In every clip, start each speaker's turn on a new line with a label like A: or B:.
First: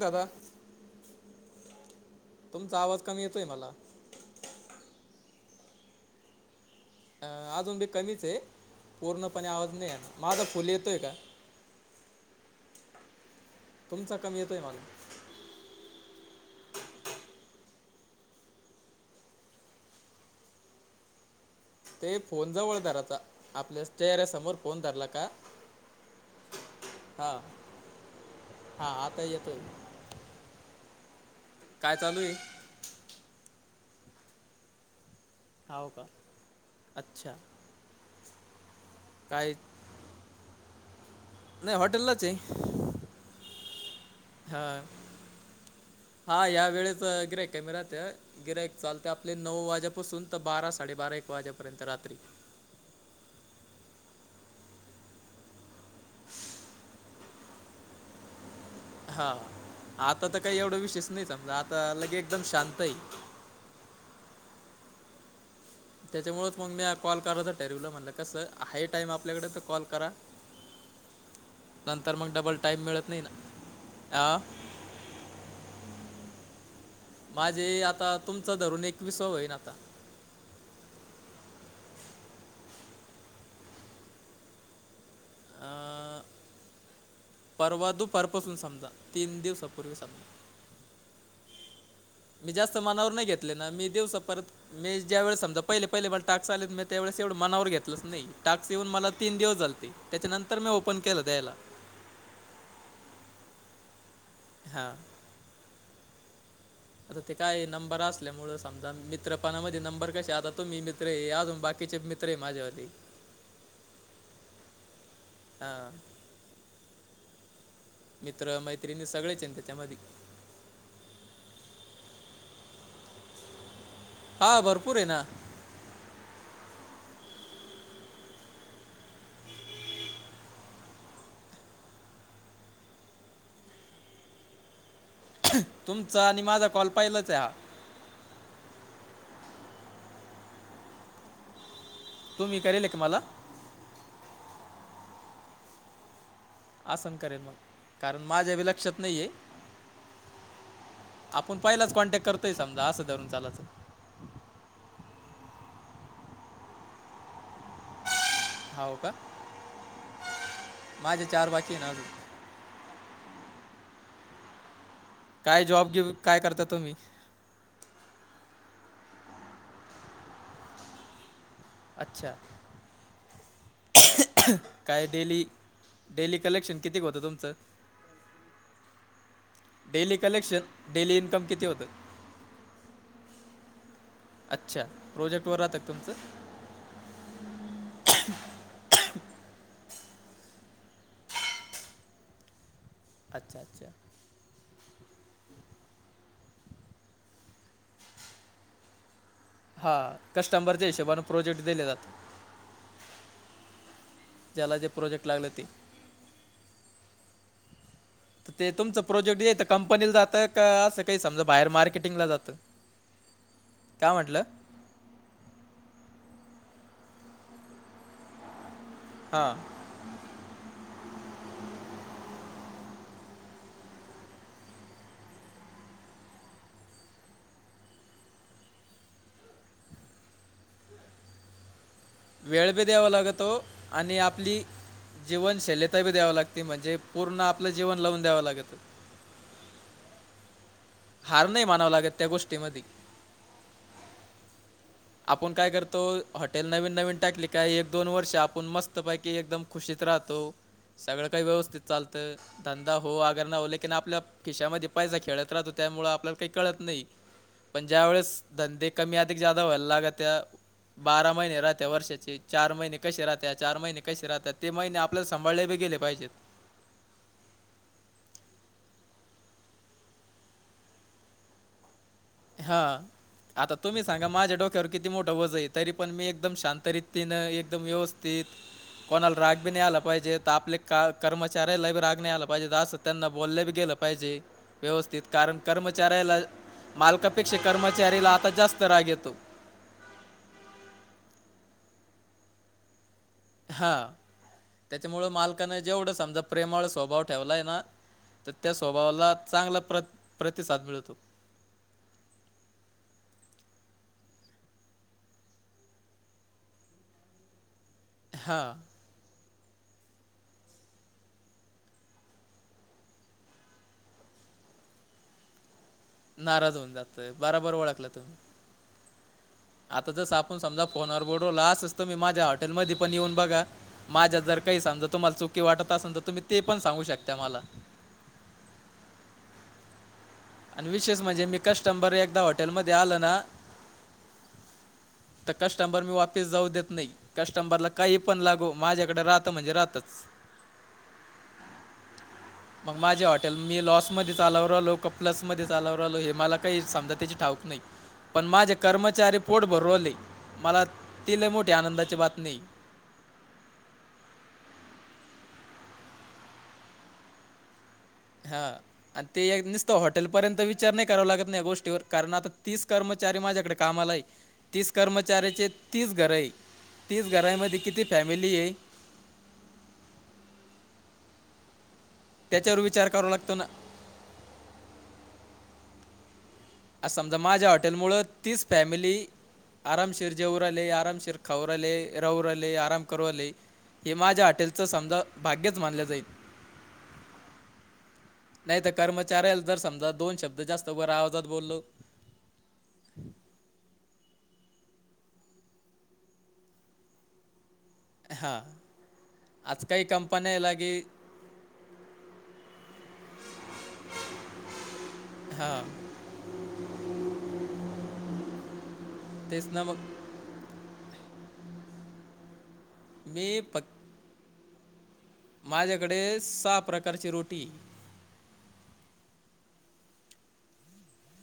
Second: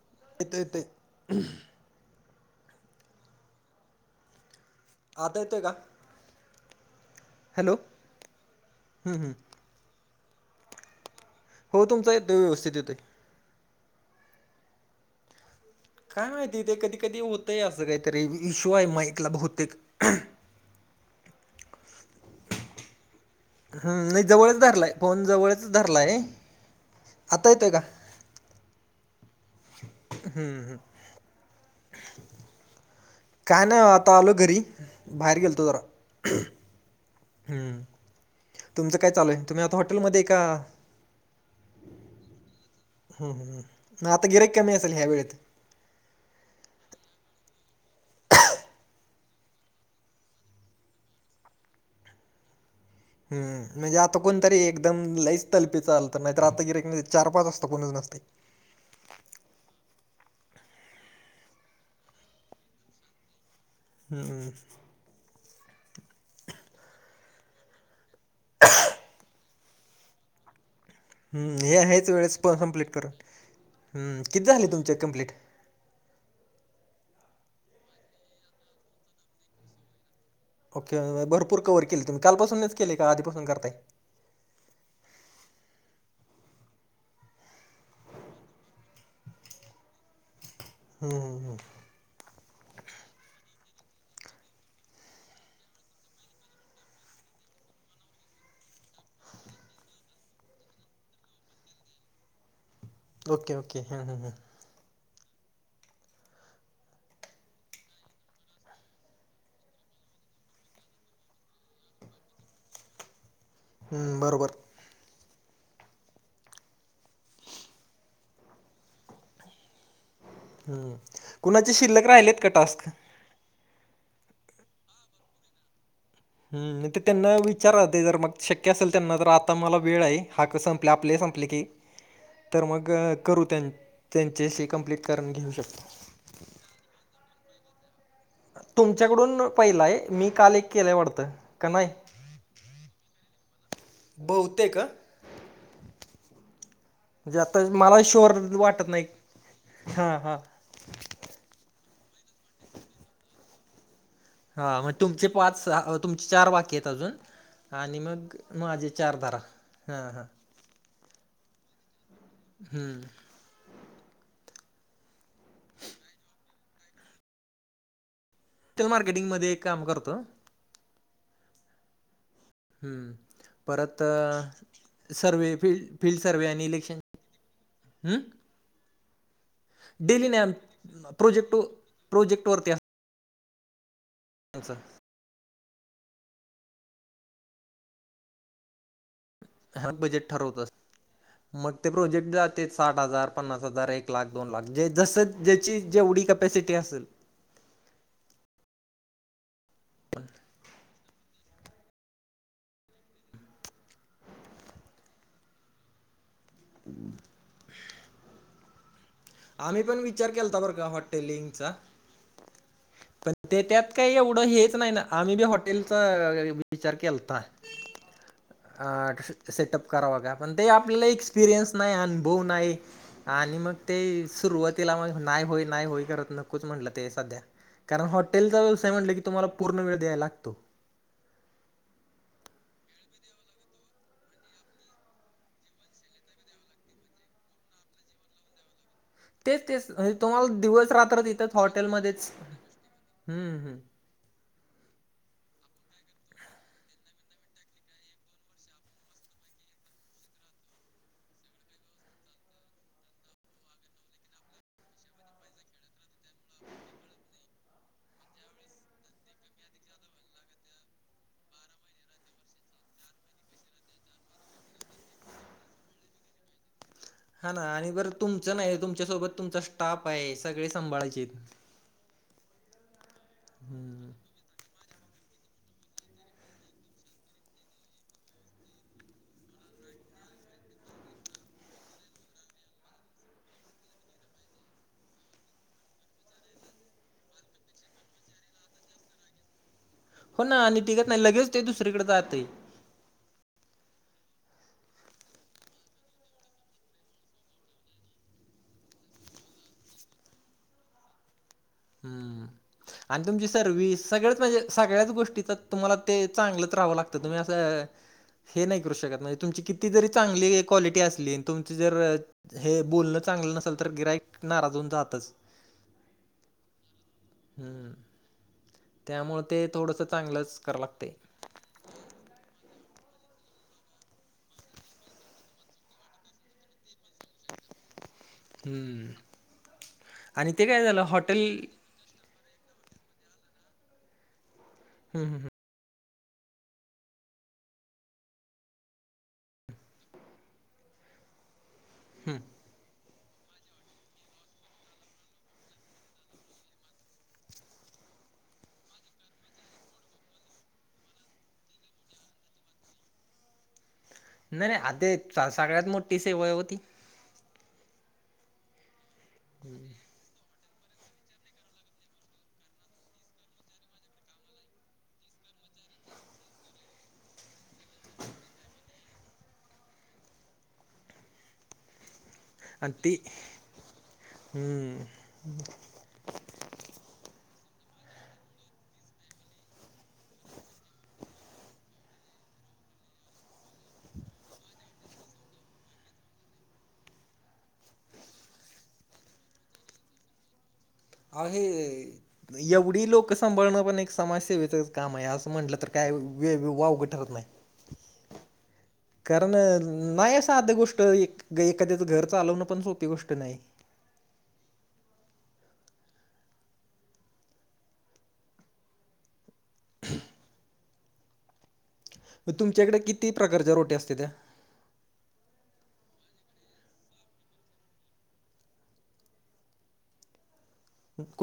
A: दादा.
B: येतोय येतोय.
A: तुमचा आवाज कमी येतोय मला.
B: आता येतोय का?
A: अ
B: हॅलो
A: अजून बी
B: हम्म
A: कमीच आहे, पूर्णपणे आवाज नाही आला माझा फुल येतोय का.
B: हो तुमचा येतोय, व्यवथित येतोय.
A: तुमचा कमी येतोय मला.
B: काय माहिती ते कधी कधी होतय असं, काही तरी इशू आहे माईकला बहुतेक.
A: ते फोन जवळ धराचा. आपल्या
B: हम् मी
A: चेहऱ्यासमोर
B: जवळच धरलाय,
A: धरला
B: फोन
A: का
B: जवळचच धरलाय
A: हां
B: आता येतोय का.
A: हां. आता येतोय.
B: हम्म.
A: काय चालू आहे?
B: काय नाय ओ आता आलो घरी बाहेर गे
A: हाव का अच्छा.
B: हम्म तुमचं काय चालूय, तुम्ही आता हॉटेलमध्ये का.
A: नाही हॉटेललाच आहे
B: हम्म हम्. म आता गिराइक कमी असेल ह्या वेळेत.
A: हा या वेळेच ग्रे कॅमेराते गिराक चालते आपले नऊ वाज्यापासून बारा साडेबारा एक वाजेपर्यंत रात्री
B: हम्म म्हणजे आता कोणतरी एकदम लईच तलपीच आल तर नाहीतर आता गिर चार पाच वाजता कोणच नसतंय.
A: हा आता तर काही एवढं विशेष नाही समजा आता लगे एकदम शांत आहे.
B: हम्म.
A: त्याच्यामुळे मग मिया कॉल करायचं ठरवलं म्हणलं कसं आहे टाइम आपल्याकडे तर कॉल करा [inaudible] [unintelligible]
B: हम हे आहेच
A: नंतर मग
B: वेळेस प
A: डबल टाईम
B: कमप्लीट कर
A: मिळत नाही ना
B: हम
A: हा
B: किती झाले तुमचे कम्प्लीट?
A: माझे आता तुमचं धरून एकवीसव होईन आता.
B: ओके भरपूर कववर केले तुम्ही. कालपासूनच केले का, आधीपासून करताय?
A: अं, परवा दुपारपासून समजा तीन दिवसापूर्वी समजा.
B: हम् हम
A: मी जास्त मनावर नाही घेतले ना मी दिवसा परत मी ज्यावेळी समजा पहिले पहिले मला टाक्स आलेत मी त्यावेळेस एवढं मनावर घेतलंच नाही टाक्स येऊन मला तीन दिवस झालते. त्याच्यानंतर मी ओपन केलं द्यायला.
B: ओके ओके हम्म हम्म हम्म.
A: हा. ते काय आहे नंबर असल्यामुळे समजा मित्रपणामध्ये नंबर कशे आता तुम्ही मित्र हे अजून बाकीचे मि त्रे माझ्यावरती
B: हम्म बरोबर.
A: हां. मित्र मैत्रिणी सगळेच येईन त्याच्यामध्ये.
B: हम्म कुणाचे शिल्लक राहिलेत का टास्क.
A: हा भरपूर हाय ना.
B: हम्म ते त्यांना विचारा ते जर मग शक्य असेल त्यांना तर आता मला वेळ आहे हाक संपले आपले संप पले तर मग करू त्यां त्यांच्याशी कम्प्लीट.
A: तुमचा आणि माझा कॉल पाहिलाच आहे हा.
B: तुमच्याकडून पहिला हाय मी काल एक केलंय वाटतं का नाही.
A: तुम्ही करेल एक मला?
B: बहुतेक ह
A: असं
B: जे
A: करेल मग
B: आता मला
A: कारण
B: श्योर
A: माझ्या बी
B: वाटत
A: लक्षात
B: नाही
A: आहे
B: हा हा.
A: आपण पहिलाच कॉन्टॅक्ट करतोय समजा असं धरून चालाचं.
B: हा म तुमचे पाच सहा तुमचे चार बाकी आहेत अजून आणि मग माझे
A: हाव का
B: चार धरा हा हा
A: माझ्या चार बाकी आहे ना अजून.
B: हम्म.
A: काय जॉब गेप काय करता तुम्ही?
B: टल मार्केटिंगमध्ये एक काम करतो.
A: अच्छा
B: हम्म. परत
A: काय daily
B: survey fill field
A: daily
B: survey आणि
A: कलेक्शन किती
B: इलेक्शन
A: होतं तुमचं
B: हम्म.
A: डेली कलेक्शन
B: नाही
A: डेली इन्कम किती होतं?
B: प्रोजेक्ट वरती
A: अच्छा प्रोजेक्ट वर राहतात तुमचं.
B: हा बजेट ठरवत मग ते प्रोजेक्ट जाते साठ हजार
A: अच्छा
B: पन्नास
A: अच्छा
B: हजार एक एक लाख दोन लाख जे जस ज्याची जे एवढी कपॅसिटी असेल
A: हा कस्टंबरच्या हिशेबाने प्रोजेक्ट दिले जातात. ज्याला जे प्रोजेक्ट लागले ती.
B: [inaudible]
A: ते तुमचं प्रोजेक्ट येता
B: आम्ही पण
A: कंपनीला
B: विचार
A: जातं
B: केलता बरं
A: का बाहेर असं
B: हॉटेलिंगचा
A: मार्केटींग ला जातं
B: पण ते त्यात
A: का
B: काय
A: म्हटलं
B: एवढं हेच नाही ना आम्ही बी हॉटेलचा विचार केलता हा
A: हां
B: सेटअप करावा का पण ते आपल्याला एक्सपिरियन्स नाही अनुभव नाही आणि मग ते सुरुवातीला मग नाय होय नाय होय करत नकोच म्हटलं ते सध्या कारण हॉटेलचा व्यवसाय म्हटलं की तुम्हाला पूर्ण वेळ द्यायला लागतो
A: वेळ बी द्यावा लागतो आणि आपली जीवनशल्यता बी द्याव लागते म्हणजे पूर्ण आपलं जीवन लावून द्यावं लागल.
B: तेच तेच म्हणजे दिवस-रात्र तुम्हाला
A: हार
B: तिथेच
A: नाही मानावं लागत त्या
B: हॉटेलमध्येच
A: गोष्टीमध्ये
B: हम हम.
A: आपण काय करतो हॉटेल नवीन नवीन टाकली की काय एक दोन वर्ष आपण मस्तपैकी एकदम खुशीत राहतो सगळं काही व्यवस्थित चालतं. धंदा हो आगर न हो लेकन आपल्या खिशामध्ये पैसा खेळत राहतो त्यामुळे आपल्याला काही कळत नाही पण ज्या वेळेस धंदे कमी अधिक जादा व्हाय लागत त्या बारा महिने राहते वर्षाचे चार महिने कसे राहते चार महिने कसे राहते ते महिने आपल्या सांभाळले बी गेले पाहिजेत
B: हा ना आणि बरं तुमचं नाही तुमच्यासोबत तुमचा स्टाफ आहे सगळी सांभाळायचेत
A: हा आता तुम्ही
B: हम्म
A: सांगा माझ्या डोक वर किती मोठं वजन आहे तरी मी एकदम शांत एकदम व्यवस्थित कोणाला राग बी नाही आला पाहिजे तर आपल्या का कर्मचाऱ्याला बी राग नाही आला पाहिजे अस त्यांना बोललं बी गेलं पाहिजे व्यवस्थित कारण कर्मचाऱ्याला मालकापेक्षा कर्मचारीला आता जास्त राग येतो.
B: हो ना आणि टिगत नाही लगेच ते दुसरीकडे जातय
A: हा त्याच्यामुळे मालकांना जेवढा समजा प्रेमाळू स्वभाव ठेवलाय ना तर त्या स्वभावाला चांगला प्र प्रतिसाद मिळतो
B: हम्म आणि तुमची सर्व्हस सगळ्याच म्हणजे सगळ्याच गोष्टी तर तुम्हाला ते चांगलंच राहावं लागतं तुम्ही असं हे
A: हां
B: नाही करू शकत म्हणजे तुमची किती जरी चांगली क्वालिटी असली तुमची जर हे बोलणं चांगलं नसेल तर गिराईक नाराज होऊन जातच.
A: नाराज होऊन जातं बराबर
B: हम्म
A: ओळखलं तू
B: त्यामुळे ते थोडंस चांगलंच कराव लागते
A: हो असंच तुम्ही एकदा माझ्या हॉटेलमध्ये पण येऊन बघा. माझ्या जर काही समजा तुम्हाला चुकी वाटत असेल तर तुम्ही ते पण सांगू शकता मला.
B: हम्म आणि ते काय झालं
A: विशेष
B: हॉटेल
A: म्हणजे [unintelligible] एकदा हॉटेलमध्ये आलं ना
B: हम हं हम [unintelligible]
A: तर कस्टमर मी वापिस जाऊ देत नाही. कस्टमरला काही पण लागू माझ्याकडे राहत म्हणजे राहतच.
B: हम्म
A: मग माझे हॉटेल मी लॉस मध्ये चालव राहिलो का प्लस मध्ये चालव राहिलो हे मला समजा काय त्याची ठाऊक नाहय पण माझे कर्मचारी पोट भरू राहिले मला ती लय मोठी आनंदाची बातमी हाय.
B: नाय नाय सगळ्यात मोठी सेवा हाय ओ ती
A: हा आणि ते नुसत हॉटेलपर्यंत वि विचार नाय करावा लागत न या गोष्टीवर कारण आता तीस कर्मचारी माझ्याकडे कामाला हाय. तीस कर्मचाऱ्याचे तीस घर आहे तीस घरामध्ये किती फॅमिली आहे त्याच्यावर
B: अ
A: विचार
B: ती
A: करावा लागतो ना
B: हम्म [unintelligible]
A: आता समजा माझ्या हॉटेल मुळ तीस फॅमिली. आरामशीर जेवू लागले आरामशीर खाऊ लागले राहू लागले आराम करू राहिले. हे माझ्या हॉटल च समजा भाग्यच मानल जाईल. नाही तर कर्मचाऱ्याला जर समजा दोन शब्द जास्त. वर आवाजात
B: आहे.
A: बोललो
B: येवढी लोक सांभाळणं पण एक समाज सेवेच काम आहे. असं म्हंटलं तर काय वेग वावगं ठरत नाही.
A: हा.
B: कारणं नाही साध गोष्ट, एक एखाद्याच घर चालवणं पण सोपी गोष्ट नाही.
A: हां. तेच ना मगं.
B: तुमच्याकड किती
A: मी
B: प्रकारच्या
A: पक
B: रोटी असत्याता.
A: माझ्याकडे सहा प्रकारची रोटीये.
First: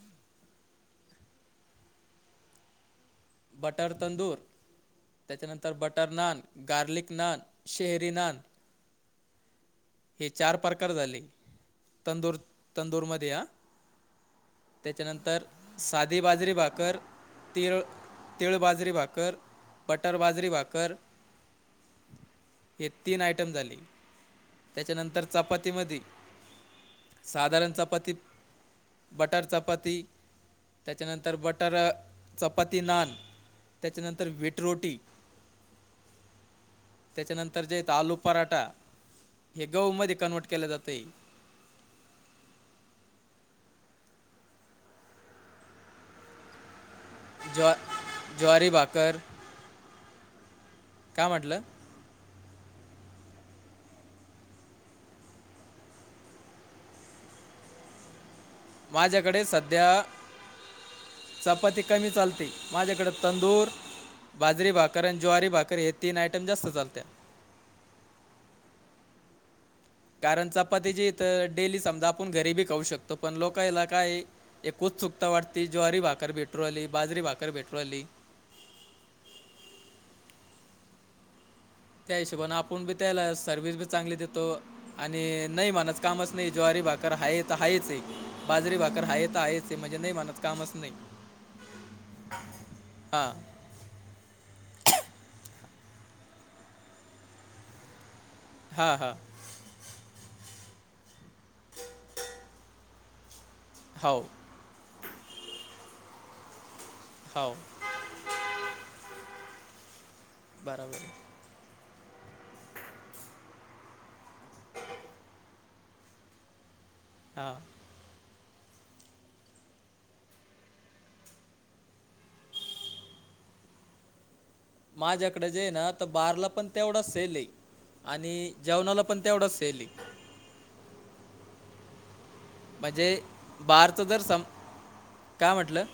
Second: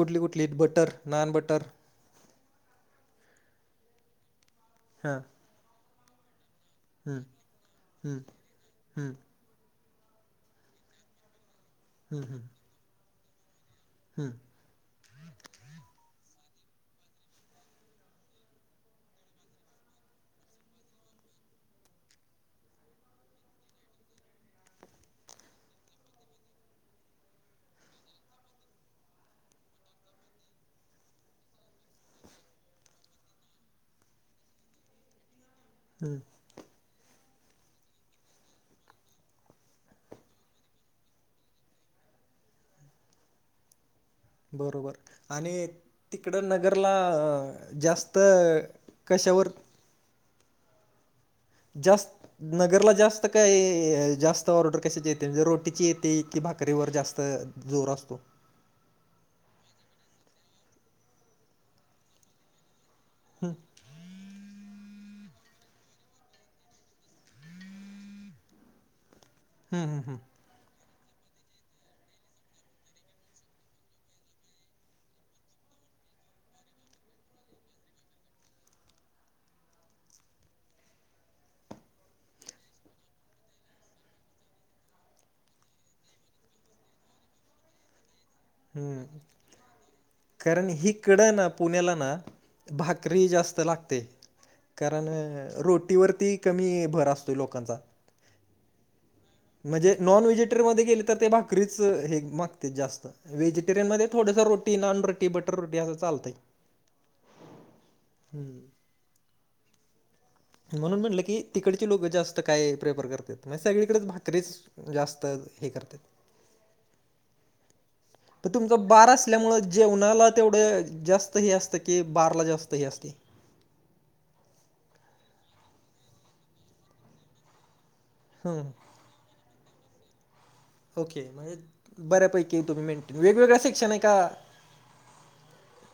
B: कुठली कुठली एक butter naan butter.
A: Butter tandoor.
B: हां.
A: तेच्याच्या नंतर बटर नान, गार्लिक
B: हम्म
A: नान, शेहरी
B: हम्म
A: नान.
B: हम्म
A: हे चार प्रकार झाले,
B: हम्म
A: तंदूर,
B: हम्म
A: तंदूर मध्ये हा.
B: हम्म.
A: त्याच्या नंतर साधी बाजरी भाकर तीळ. तिळ बाजरी भाकर बटर बाजरी भाकर. हे तीन आयटम झाले. त्याच्या नंतर चपाती मध्ये साधारण चपाती. बटर चपाती त्याच्या नंतर बटरं चपाती नान. त्याच्या नंतर व्हीट रोटी.
B: [inaudible]
A: त्याच्या नंतर जे येत आलू पराठा. हे गहू मध्ये कन्व्हर्ट केले जातय.
B: बरोबर आणि तिकडं नगरला
A: ज्वा
B: अ जास्त
A: ज्वारी भाकर
B: कशावर?
A: काय म्हटलं,
B: जास्त. नगरला जास्त काय जास्त ऑर्डर कशाची येते, रोटीची येते की भाकरीवर जास्त. जोर असतो.
A: माझ्याकडे सध्या चपाती कमी चालते. माझ्याकड तंदूर, बाजरी, भाकर आणि ज्वारी भाकरी हे तीन आयटम जास्त चालत्या.
B: हम् हम.
A: कारण चपाती जेइथ डेली समजा आपण घरीबी खहू शकतो पण लोकयला काय. एक उत्सुकता वाटती ज्वारी भाकर भेटू राली बाजरी भाकर भेटू राली. त्या हिशोबान आपण बी त्याला सर्विस बी चांगली देतो. आणि नाही माणस कामच नाही ज्वारी भाकर हायेत आहेाच आहे बाजरी भाकर
B: हम्म
A: हायेत आहेच. ते म्हणजे नाही मानत.
B: कारण हिकडं ना, पुण्याला ना भाकरी
A: हां
B: जास्त लागते. कारण रोटीवरती, कमी भर असतोय लोकांचा.
A: [inaudible]
B: म्हणजे नॉन व्हेजिटेरी मध्ये गेले तर ते भाकरीच हे मागते जास्त. व्हेजिटेरियन मध्ये
A: हो
B: थोडस रोटी नाॅन, रोटी बटर रोटी असं चालतंय.
A: हाव.
B: [inaudible]
A: बरोबर
B: म्हणून
A: आहे
B: म्हणलं की. तिकडचे लोकं जास्त काय प्रेफर करत्यात, म्हणजे सगळीकडेच भाकरीच जास्त हे करतात.
A: हां.
B: तर तुमच बार असल्यामुळे, जेवणाला तेवढं जास्त हे असतं की बारला जास्त हे असते.
A: माझ्याकडे जे आहे ना तर बारला पण तेवढाच सेल आणि
B: हं
A: जेवणाला. पण तेवढाच सेले
B: ओके. बऱ्यापैकी तुम्ही
A: म्हणजे
B: मेंटेन, वेगवेगळ शिक्षण आहे
A: बारचं
B: का‌
A: जर सम काय म्हटलं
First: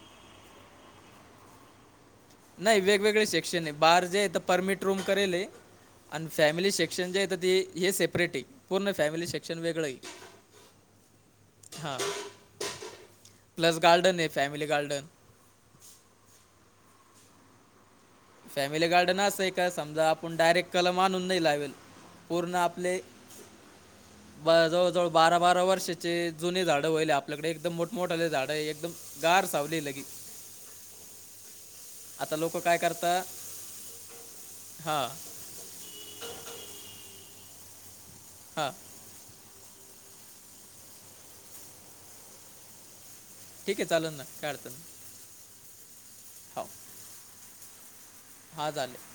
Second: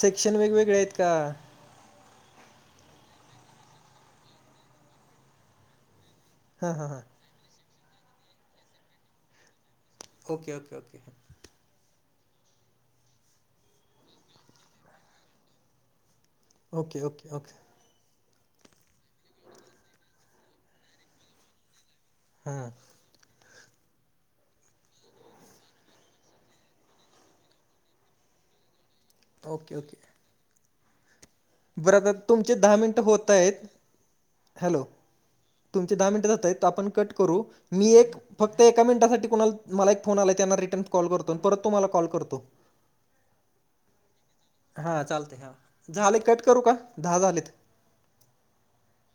B: सेक्शन वेगवेगळे आहेत का?
A: नाही वेगवेगळे सेक्शन आहे, बार जे आहे तर परमिट रूम करेले. आणि फॅमिली
B: हां हां हां
A: सेक्शन जे येतं ते हे सेपरेट आहे. पूर्ण फॅमिली सेक्शन वेगळं आहे.
B: Okay okay okay.
A: हां.. प्लस गार्डन आहे, family garden.
B: Okay okay okay.
A: Family garden असं आहे का, समजा आपण डायरेक्ट कलम आणून नाही लावेल. पूर्ण
B: हां
A: आपले. जवळजवळ बारा बारा वर्षांची जुनी झाडं व्हालय आपल्याकडे एकदम मोठमोठ्याले झाड एक. एकदम गार
B: ओके
A: सावली
B: ओके
A: लगी.
B: बरं तर
A: आता
B: तुमचे
A: लोक
B: दहा
A: काय
B: मिनट
A: करता
B: होत आहेत, हॅलो.
A: हां
B: तुमचे दहा मिनिटं जात आहेत, आपण कट करू मी एक फक्त
A: हां
B: एका मिनिटासाठी कोणाला. मला एक फोन आला त्यांना, रिटर्न कॉल करतो परत तुम्हाला कॉल करतो.
A: ठीक आहे चालेल ना काय अडचण
B: हां.
A: नाही
B: चालत हा, झाले कट करू
A: हो
B: का, दहा झालेत.
A: हा झाले.